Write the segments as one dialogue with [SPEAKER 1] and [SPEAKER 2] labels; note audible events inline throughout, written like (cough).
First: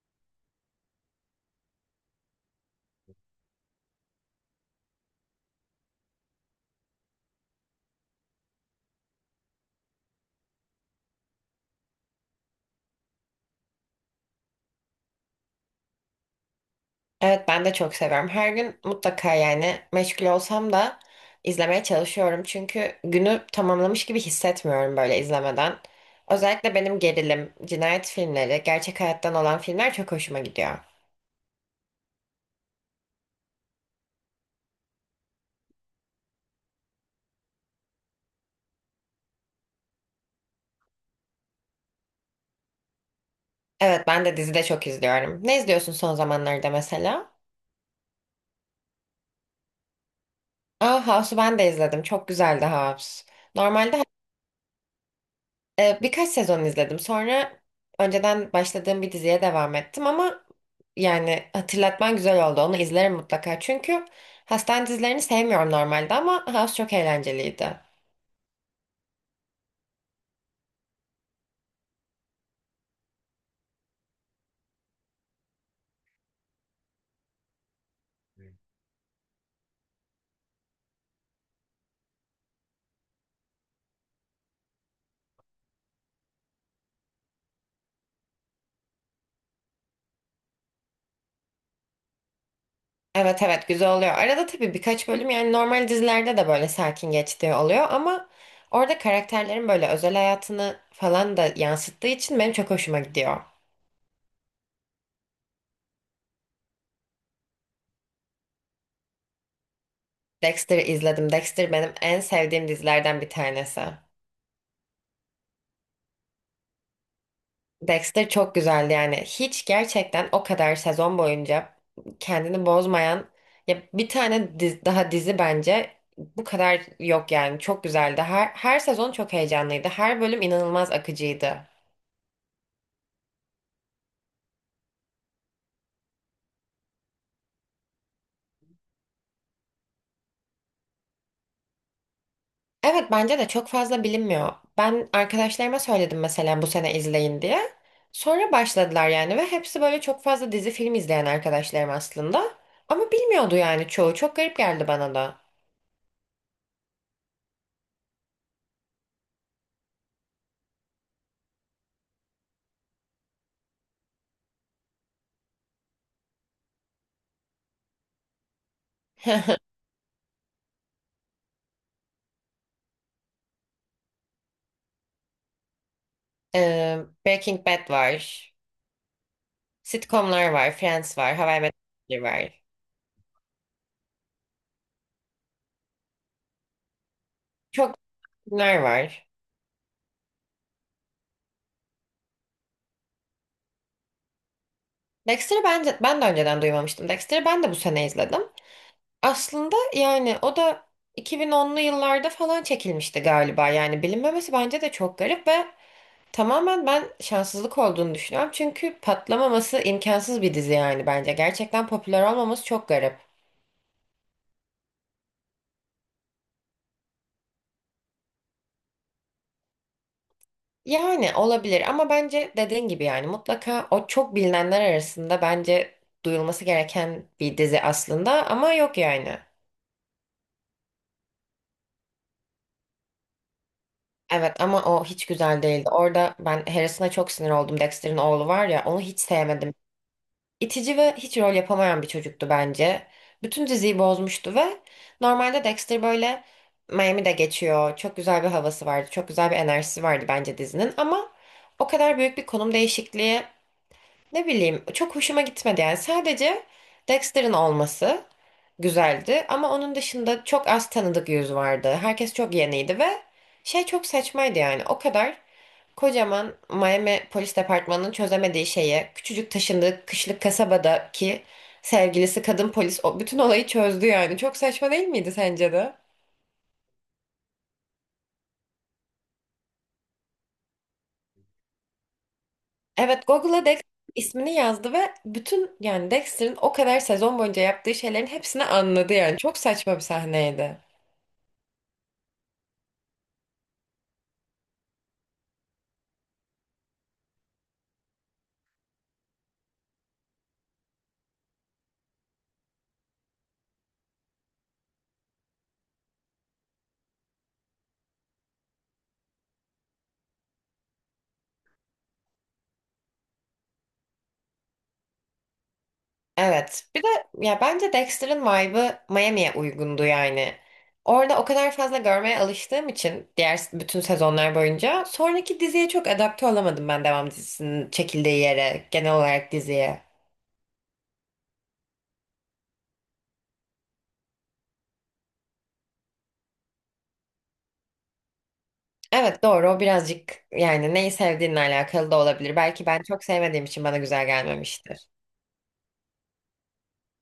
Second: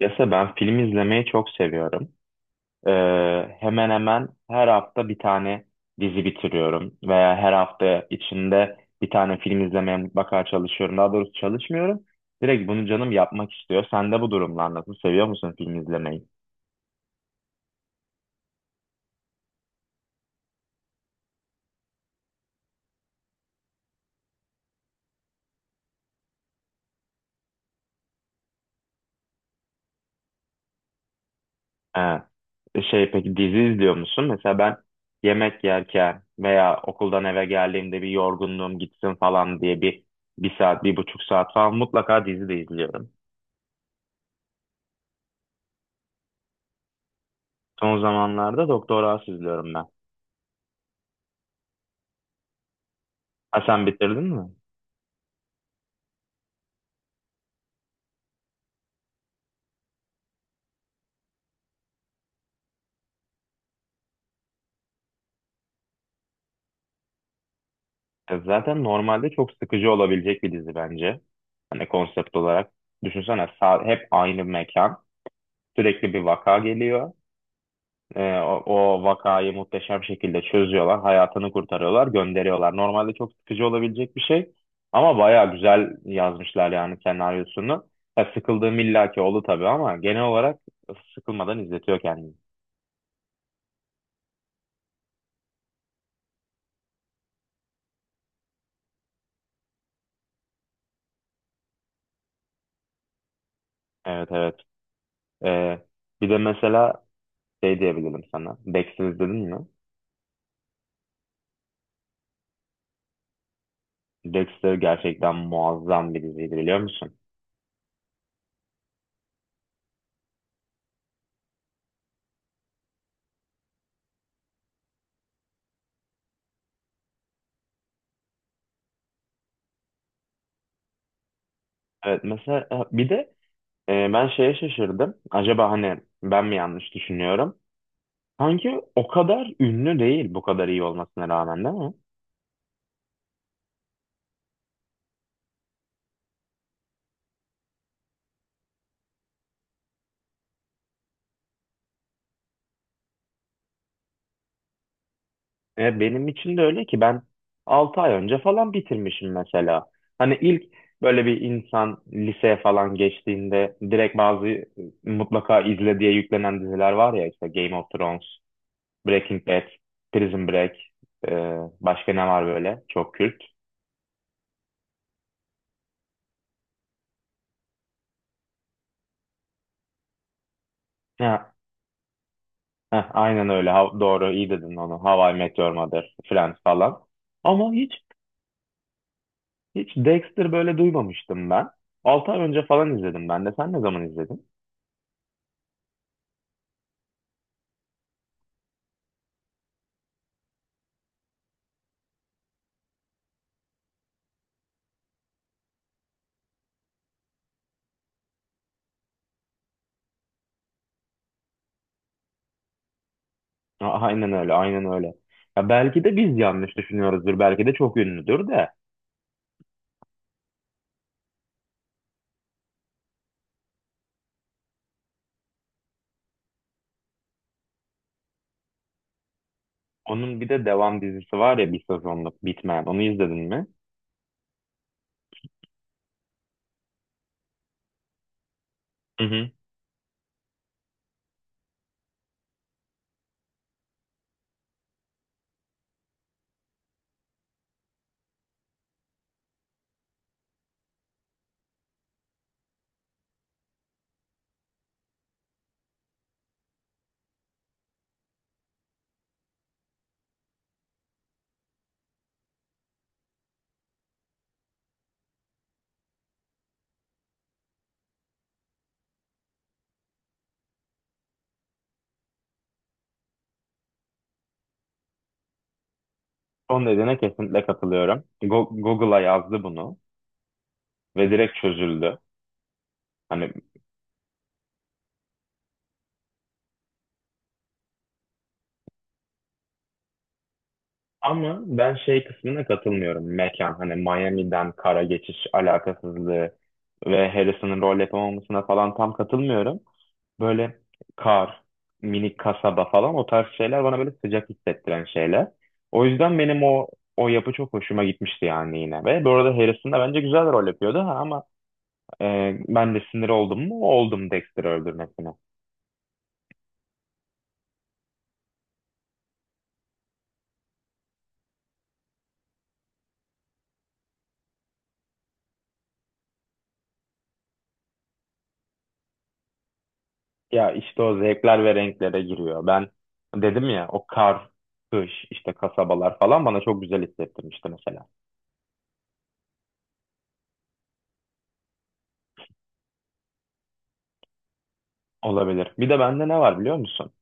[SPEAKER 1] Yasa ben film izlemeyi çok seviyorum. Ee, Hemen hemen her hafta bir tane dizi bitiriyorum veya her hafta içinde bir tane film izlemeye mutlaka çalışıyorum. Daha doğrusu çalışmıyorum. Direkt bunu canım yapmak istiyor. Sen de bu durumlar nasıl? Seviyor musun film izlemeyi?
[SPEAKER 2] Evet ben de çok seviyorum. Her gün mutlaka yani meşgul olsam da izlemeye çalışıyorum. Çünkü günü tamamlamış gibi hissetmiyorum böyle izlemeden. Özellikle benim gerilim, cinayet filmleri, gerçek hayattan olan filmler çok hoşuma gidiyor.
[SPEAKER 1] Ha. Şey peki dizi izliyor musun? Mesela ben yemek yerken veya okuldan eve geldiğimde bir yorgunluğum gitsin falan diye bir saat, bir buçuk saat falan mutlaka dizi de izliyorum.
[SPEAKER 2] Evet ben de dizi de çok izliyorum. Ne izliyorsun son zamanlarda mesela?
[SPEAKER 1] Son zamanlarda Doktor House izliyorum ben.
[SPEAKER 2] Aa, House'u ben de izledim. Çok güzeldi House.
[SPEAKER 1] Ha, sen
[SPEAKER 2] Normalde
[SPEAKER 1] bitirdin mi?
[SPEAKER 2] Birkaç sezon izledim. Sonra önceden başladığım bir diziye devam ettim ama yani hatırlatman güzel oldu. Onu izlerim mutlaka. Çünkü hastane dizilerini sevmiyorum normalde ama House çok eğlenceliydi.
[SPEAKER 1] Zaten normalde çok sıkıcı olabilecek bir dizi bence. Hani konsept olarak. Düşünsene hep aynı mekan. Sürekli bir vaka geliyor. O vakayı muhteşem şekilde çözüyorlar. Hayatını kurtarıyorlar, gönderiyorlar. Normalde çok sıkıcı olabilecek bir şey. Ama baya güzel yazmışlar yani senaryosunu. Ya, sıkıldığım illaki oldu tabii ama genel olarak sıkılmadan izletiyor kendini.
[SPEAKER 2] Evet, evet, güzel oluyor. Arada tabii birkaç bölüm yani normal dizilerde de böyle sakin geçtiği oluyor ama orada karakterlerin böyle özel hayatını falan da yansıttığı için benim çok hoşuma gidiyor.
[SPEAKER 1] Evet, evet. E, bir de mesela şey diyebilirim sana. Dexter izledin mi?
[SPEAKER 2] Dexter'ı izledim. Dexter benim en sevdiğim dizilerden bir tanesi.
[SPEAKER 1] Dexter gerçekten muazzam bir diziydi biliyor musun?
[SPEAKER 2] Dexter çok güzeldi yani. Hiç gerçekten o kadar sezon boyunca kendini bozmayan ya bir tane daha dizi bence bu kadar yok yani. Çok güzeldi. Her sezon çok heyecanlıydı. Her bölüm inanılmaz akıcıydı.
[SPEAKER 1] Evet, mesela bir de ben şeye şaşırdım. Acaba hani ben mi yanlış düşünüyorum? Sanki o kadar ünlü değil bu kadar iyi olmasına rağmen, değil mi?
[SPEAKER 2] Evet, bence de çok fazla bilinmiyor. Ben arkadaşlarıma söyledim mesela bu sene izleyin diye. Sonra başladılar yani ve hepsi böyle çok fazla dizi film izleyen arkadaşlarım aslında. Ama bilmiyordu yani çoğu. Çok garip geldi bana da.
[SPEAKER 1] Benim için de öyle ki ben 6 ay önce falan bitirmişim mesela. Hani ilk böyle bir insan liseye falan geçtiğinde direkt bazı mutlaka izle diye yüklenen diziler var ya, işte Game of Thrones, Breaking Bad,
[SPEAKER 2] (laughs)
[SPEAKER 1] Prison Break, e, başka ne var böyle çok kült.
[SPEAKER 2] Ee, Breaking Bad var. Sitcomlar var. Friends var. How
[SPEAKER 1] Ha,
[SPEAKER 2] I Met Your Mother var.
[SPEAKER 1] ha, aynen öyle. Doğru, iyi dedin onu. How I Met Your Mother, Friends falan. Ama hiç
[SPEAKER 2] Çok filmler var.
[SPEAKER 1] hiç Dexter böyle duymamıştım ben. 6 ay önce falan izledim ben de. Sen ne zaman izledin?
[SPEAKER 2] Dexter'ı bence ben de önceden duymamıştım. Dexter'ı ben de bu sene izledim. Aslında yani o da 2010'lu yıllarda falan çekilmişti galiba. Yani bilinmemesi bence de çok garip ve tamamen ben şanssızlık olduğunu düşünüyorum. Çünkü patlamaması imkansız bir dizi yani bence. Gerçekten popüler olmaması çok garip.
[SPEAKER 1] Aynen öyle, aynen öyle. Ya belki de biz yanlış düşünüyoruzdur. Belki de çok ünlüdür de.
[SPEAKER 2] Yani olabilir ama bence dediğin gibi yani mutlaka o çok bilinenler arasında bence duyulması gereken bir dizi aslında ama yok yani.
[SPEAKER 1] Onun bir de devam dizisi var ya, bir sezonluk bitmeyen. Onu izledin mi?
[SPEAKER 2] Evet ama o hiç güzel değildi. Orada ben Harrison'a çok sinir oldum. Dexter'in oğlu var ya, onu hiç
[SPEAKER 1] Hı hı.
[SPEAKER 2] sevmedim. İtici ve hiç rol yapamayan bir çocuktu bence. Bütün diziyi bozmuştu ve normalde Dexter böyle Miami'de geçiyor. Çok güzel bir havası vardı. Çok güzel bir enerjisi vardı bence dizinin ama o kadar büyük bir konum değişikliği ne bileyim çok hoşuma gitmedi yani. Sadece Dexter'ın olması güzeldi ama onun dışında çok az tanıdık yüz vardı. Herkes çok yeniydi ve şey çok saçmaydı yani. O kadar kocaman Miami Polis Departmanı'nın çözemediği şeye küçücük taşındığı kışlık kasabadaki sevgilisi kadın polis o bütün olayı çözdü yani. Çok saçma değil miydi sence de?
[SPEAKER 1] Son dediğine kesinlikle katılıyorum. Google'a yazdı bunu ve direkt çözüldü.
[SPEAKER 2] Evet,
[SPEAKER 1] Hani,
[SPEAKER 2] Google'a Dexter ismini yazdı ve bütün yani Dexter'ın o kadar sezon boyunca yaptığı şeylerin hepsini anladı yani. Çok saçma bir sahneydi.
[SPEAKER 1] ama ben şey kısmına katılmıyorum. Mekan hani Miami'den kara geçiş alakasızlığı ve Harrison'ın rol yapamamasına falan tam katılmıyorum. Böyle kar, minik kasaba falan, o tarz şeyler bana böyle sıcak hissettiren şeyler. O yüzden benim o yapı çok hoşuma gitmişti yani, yine. Ve bu arada Harrison da bence güzel rol yapıyordu ha, ama e, ben de sinir oldum mu? Oldum, Dexter'ı öldürmesine.
[SPEAKER 2] Evet. Bir de ya bence Dexter'ın vibe'ı Miami'ye uygundu yani. Orada o kadar fazla görmeye alıştığım için diğer bütün sezonlar boyunca sonraki diziye çok adapte olamadım ben devam dizisinin çekildiği yere, genel olarak diziye.
[SPEAKER 1] Ya, işte o zevkler ve renklere giriyor. Ben dedim ya, o kar, kış, işte kasabalar falan bana çok güzel hissettirmişti mesela.
[SPEAKER 2] Evet, doğru, o birazcık yani neyi sevdiğinle alakalı da olabilir. Belki ben çok sevmediğim için bana güzel gelmemiştir.
[SPEAKER 1] Olabilir. Bir de bende ne var biliyor musun?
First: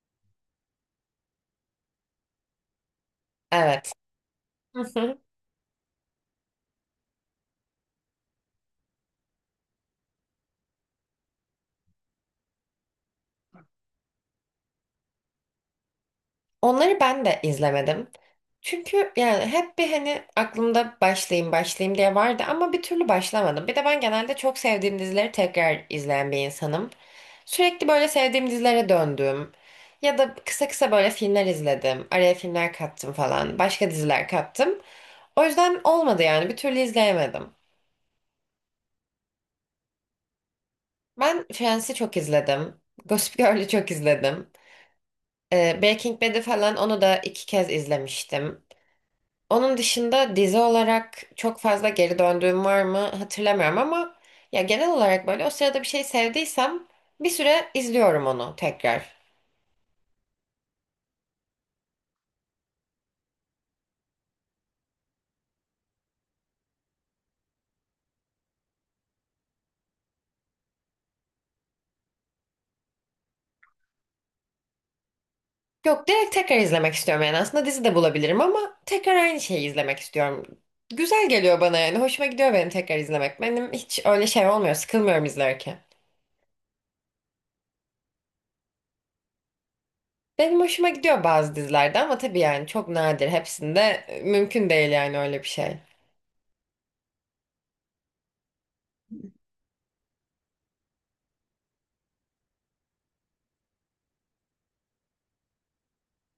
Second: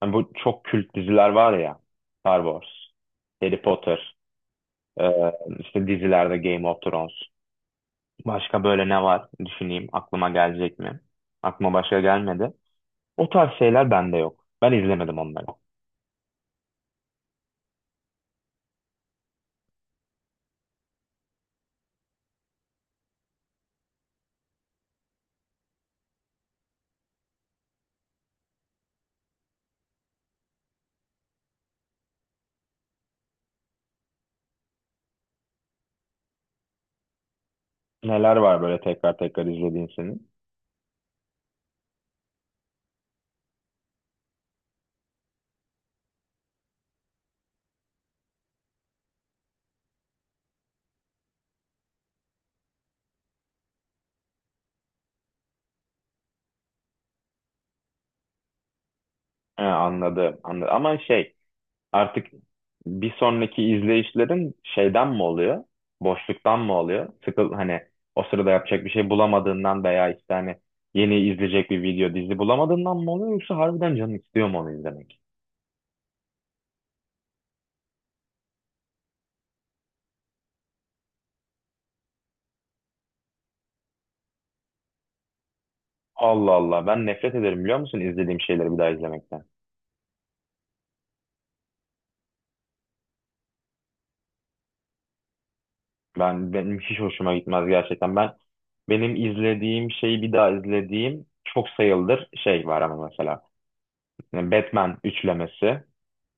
[SPEAKER 1] Hani bu çok kült diziler var ya. Star Wars, Harry
[SPEAKER 2] Evet.
[SPEAKER 1] Potter, e,
[SPEAKER 2] (laughs)
[SPEAKER 1] işte dizilerde Game of Thrones. Başka böyle ne var? Düşüneyim, aklıma gelecek mi? Aklıma başka gelmedi. O tarz şeyler bende yok. Ben izlemedim onları.
[SPEAKER 2] Onları ben de izlemedim. Çünkü yani hep bir hani aklımda başlayayım başlayayım diye vardı ama bir türlü başlamadım. Bir de ben genelde çok sevdiğim dizileri tekrar izleyen bir insanım. Sürekli böyle sevdiğim dizilere döndüm. Ya da kısa kısa böyle filmler izledim. Araya filmler kattım falan. Başka diziler kattım. O yüzden olmadı yani bir türlü izleyemedim.
[SPEAKER 1] Neler var böyle tekrar tekrar izlediğin senin?
[SPEAKER 2] Ben Friends'i çok izledim. Gossip Girl'ü çok izledim. Breaking Bad'i falan, onu da iki kez izlemiştim. Onun dışında dizi olarak çok fazla geri döndüğüm var mı hatırlamıyorum ama ya genel olarak böyle o sırada bir şey sevdiysem bir süre izliyorum onu tekrar.
[SPEAKER 1] He, anladım, anladım. Ama şey... Artık bir sonraki izleyişlerin şeyden mi oluyor? Boşluktan mı oluyor? Hani o sırada yapacak bir şey bulamadığından veya işte hani yeni izleyecek bir video dizi bulamadığından mı oluyor, yoksa harbiden canın istiyor mu onu izlemek?
[SPEAKER 2] Yok, direkt tekrar izlemek istiyorum yani, aslında dizi de bulabilirim ama tekrar aynı şeyi izlemek istiyorum. Güzel geliyor bana yani hoşuma gidiyor benim tekrar izlemek. Benim hiç öyle şey olmuyor, sıkılmıyorum izlerken.
[SPEAKER 1] Allah Allah, ben nefret ederim biliyor musun izlediğim şeyleri bir daha izlemekten.
[SPEAKER 2] Benim hoşuma gidiyor bazı dizilerde ama tabii yani çok nadir, hepsinde mümkün değil yani öyle bir şey.
[SPEAKER 1] Benim hiç hoşuma gitmez gerçekten. Benim izlediğim şeyi bir daha izlediğim çok sayılır şey var ama mesela, yani Batman üçlemesi,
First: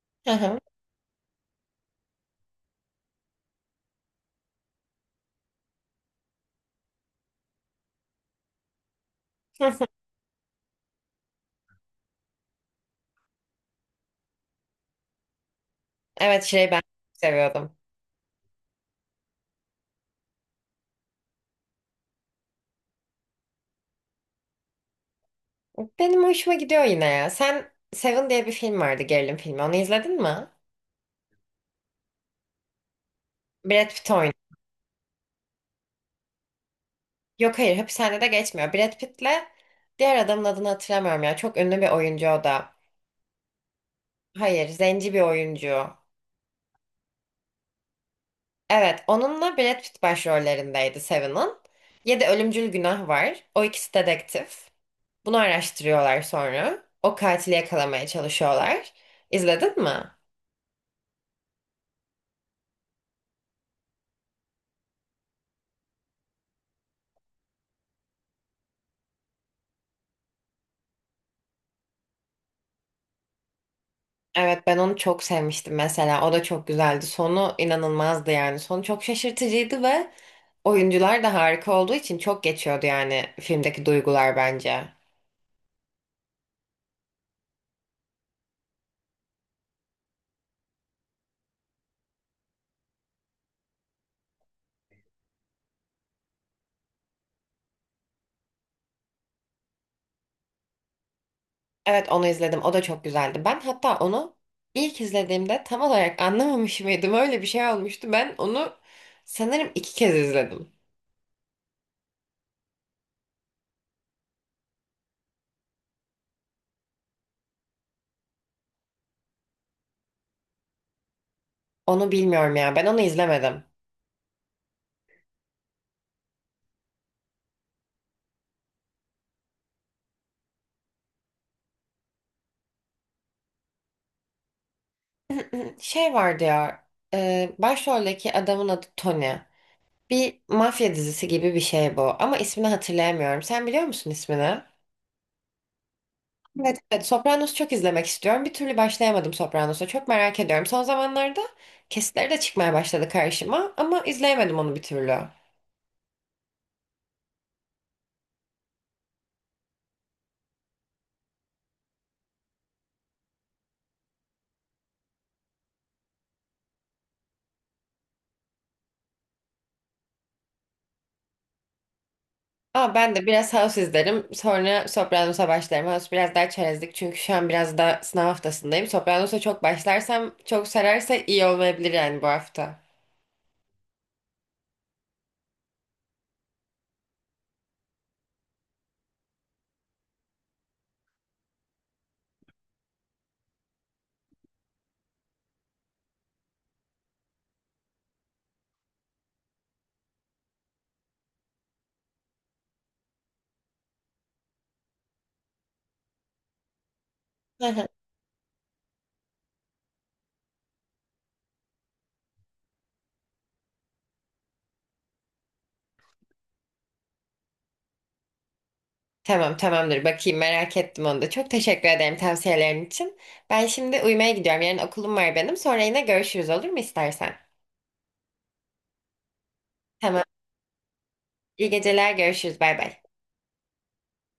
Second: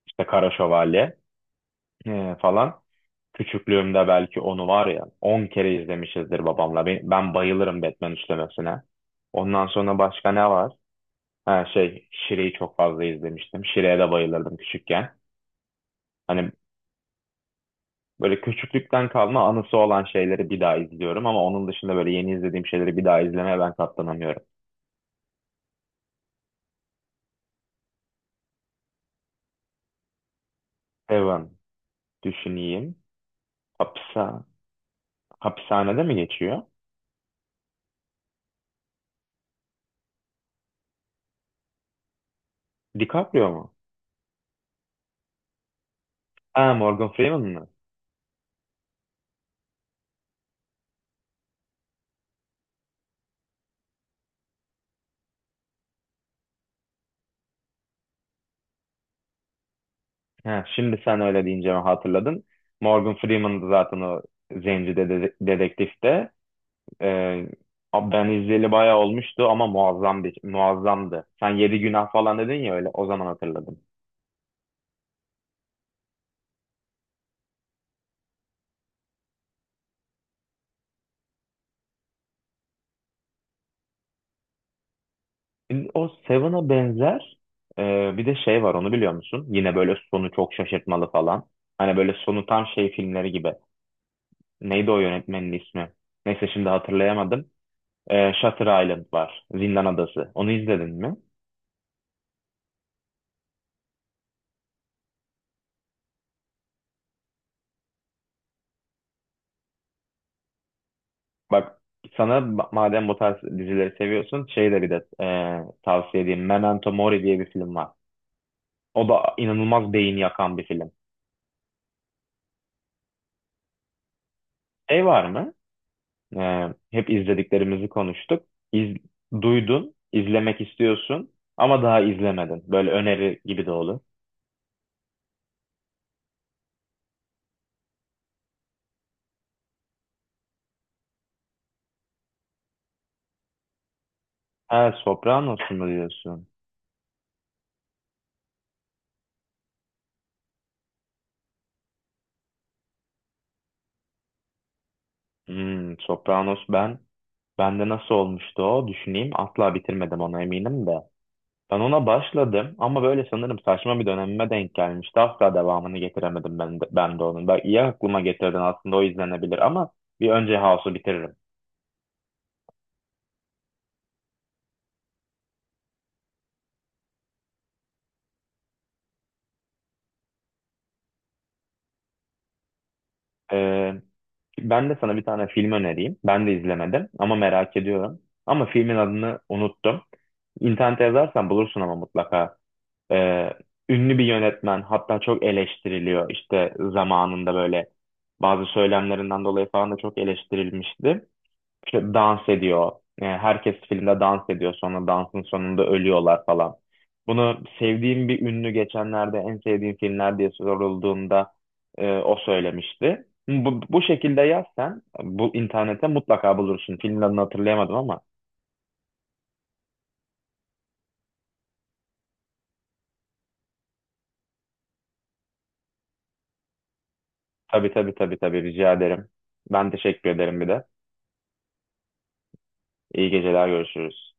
[SPEAKER 1] işte
[SPEAKER 2] Hı
[SPEAKER 1] Kara
[SPEAKER 2] hı.
[SPEAKER 1] Şövalye falan. Küçüklüğümde belki onu var ya 10 kere izlemişizdir babamla. Ben bayılırım Batman üçlemesine. Ondan sonra
[SPEAKER 2] (laughs)
[SPEAKER 1] başka ne var? Ha şey, Şire'yi çok fazla izlemiştim. Şire'ye de bayılırdım küçükken.
[SPEAKER 2] Evet,
[SPEAKER 1] Hani
[SPEAKER 2] şey ben seviyordum.
[SPEAKER 1] böyle küçüklükten kalma anısı olan şeyleri bir daha izliyorum ama onun dışında böyle yeni izlediğim şeyleri bir daha izlemeye ben katlanamıyorum.
[SPEAKER 2] Benim hoşuma gidiyor yine ya. Sen Seven diye bir film vardı, gerilim filmi. Onu izledin mi?
[SPEAKER 1] Evan, düşüneyim.
[SPEAKER 2] Brad Pitt oynuyor.
[SPEAKER 1] Hapsa, hapishanede mi geçiyor?
[SPEAKER 2] Yok, hayır, hapishanede geçmiyor. Brad Pitt'le diğer adamın adını hatırlamıyorum ya. Çok ünlü bir oyuncu o da.
[SPEAKER 1] DiCaprio mu?
[SPEAKER 2] Hayır, zenci bir oyuncu.
[SPEAKER 1] Ha, Morgan Freeman mı?
[SPEAKER 2] Evet, onunla Brad Pitt başrollerindeydi Seven'ın. Yedi ölümcül günah var. O ikisi dedektif. Bunu araştırıyorlar sonra. O katili yakalamaya çalışıyorlar. İzledin mi?
[SPEAKER 1] He, şimdi sen öyle deyince mi hatırladın. Morgan Freeman'dı zaten o zenci dedektifte. Ee, abi ben izleyeli bayağı olmuştu ama muazzamdı. Sen Yedi Günah falan dedin ya, öyle o zaman hatırladım.
[SPEAKER 2] Evet, ben onu çok sevmiştim mesela. O da çok güzeldi. Sonu inanılmazdı yani. Sonu çok şaşırtıcıydı ve oyuncular da harika olduğu için çok geçiyordu yani filmdeki duygular bence.
[SPEAKER 1] O Seven'a benzer, bir de şey var, onu biliyor musun? Yine böyle sonu çok şaşırtmalı falan. Hani böyle sonu tam şey filmleri gibi. Neydi o yönetmenin ismi? Neyse, şimdi hatırlayamadım. Shutter Island var. Zindan Adası. Onu izledin mi?
[SPEAKER 2] Evet, onu izledim. O da çok güzeldi. Ben hatta onu ilk izlediğimde tam olarak (laughs) anlamamış mıydım? Öyle bir şey olmuştu. Ben onu sanırım iki kez izledim.
[SPEAKER 1] Bak, sana madem bu tarz dizileri seviyorsun şey de, bir de tavsiye edeyim. Memento Mori diye bir film var. O da inanılmaz beyin yakan bir film.
[SPEAKER 2] Onu bilmiyorum ya. Ben onu izlemedim.
[SPEAKER 1] Şey var mı? E, hep izlediklerimizi konuştuk. İz, duydun, izlemek istiyorsun ama daha izlemedin. Böyle öneri gibi de olur.
[SPEAKER 2] (clears throat) Şey vardı ya. Başroldeki adamın adı Tony. Bir mafya dizisi gibi bir şey bu ama ismini hatırlayamıyorum. Sen biliyor musun ismini?
[SPEAKER 1] Ha, Sopranos mu diyorsun?
[SPEAKER 2] Evet, evet. Sopranos'u çok izlemek istiyorum. Bir türlü başlayamadım Sopranos'a. Çok merak ediyorum. Son zamanlarda kesitleri de çıkmaya başladı karşıma ama izleyemedim onu bir türlü.
[SPEAKER 1] Sopranos bende nasıl olmuştu o? Düşüneyim. Asla bitirmedim ona, eminim de. Ben ona başladım ama böyle sanırım saçma bir dönemime denk gelmişti. Asla devamını getiremedim ben de, onun. Bak, iyi aklıma getirdin, aslında o izlenebilir ama bir önce House'u bitiririm.
[SPEAKER 2] Ama ben de biraz House izlerim. Sonra Sopranos'a başlarım. House biraz daha çerezlik çünkü şu an biraz da sınav haftasındayım. Sopranos'a çok başlarsam, çok sararsa iyi olmayabilir yani bu hafta.
[SPEAKER 1] Ee, ben de sana bir tane film önereyim. Ben de izlemedim ama merak ediyorum. Ama filmin adını unuttum. İnternete yazarsan bulursun ama mutlaka. Ee, ünlü bir yönetmen, hatta çok eleştiriliyor. İşte zamanında böyle bazı söylemlerinden dolayı falan da çok eleştirilmişti. İşte dans ediyor. Yani herkes filmde dans ediyor. Sonra dansın sonunda ölüyorlar falan. Bunu
[SPEAKER 2] (laughs)
[SPEAKER 1] sevdiğim bir ünlü geçenlerde en sevdiğim filmler diye sorulduğunda o söylemişti. Bu şekilde yazsan bu internete mutlaka bulursun. Filmin adını hatırlayamadım ama.
[SPEAKER 2] Tamam, tamamdır, bakayım, merak ettim onu da. Çok teşekkür ederim tavsiyelerin için. Ben şimdi uyumaya gidiyorum. Yarın okulum var benim. Sonra yine görüşürüz olur mu istersen?
[SPEAKER 1] Tabii, tabii, tabii, tabii, rica ederim. Ben
[SPEAKER 2] Tamam.
[SPEAKER 1] teşekkür ederim bir de.
[SPEAKER 2] İyi geceler, görüşürüz. Bay bay.
[SPEAKER 1] İyi geceler, görüşürüz.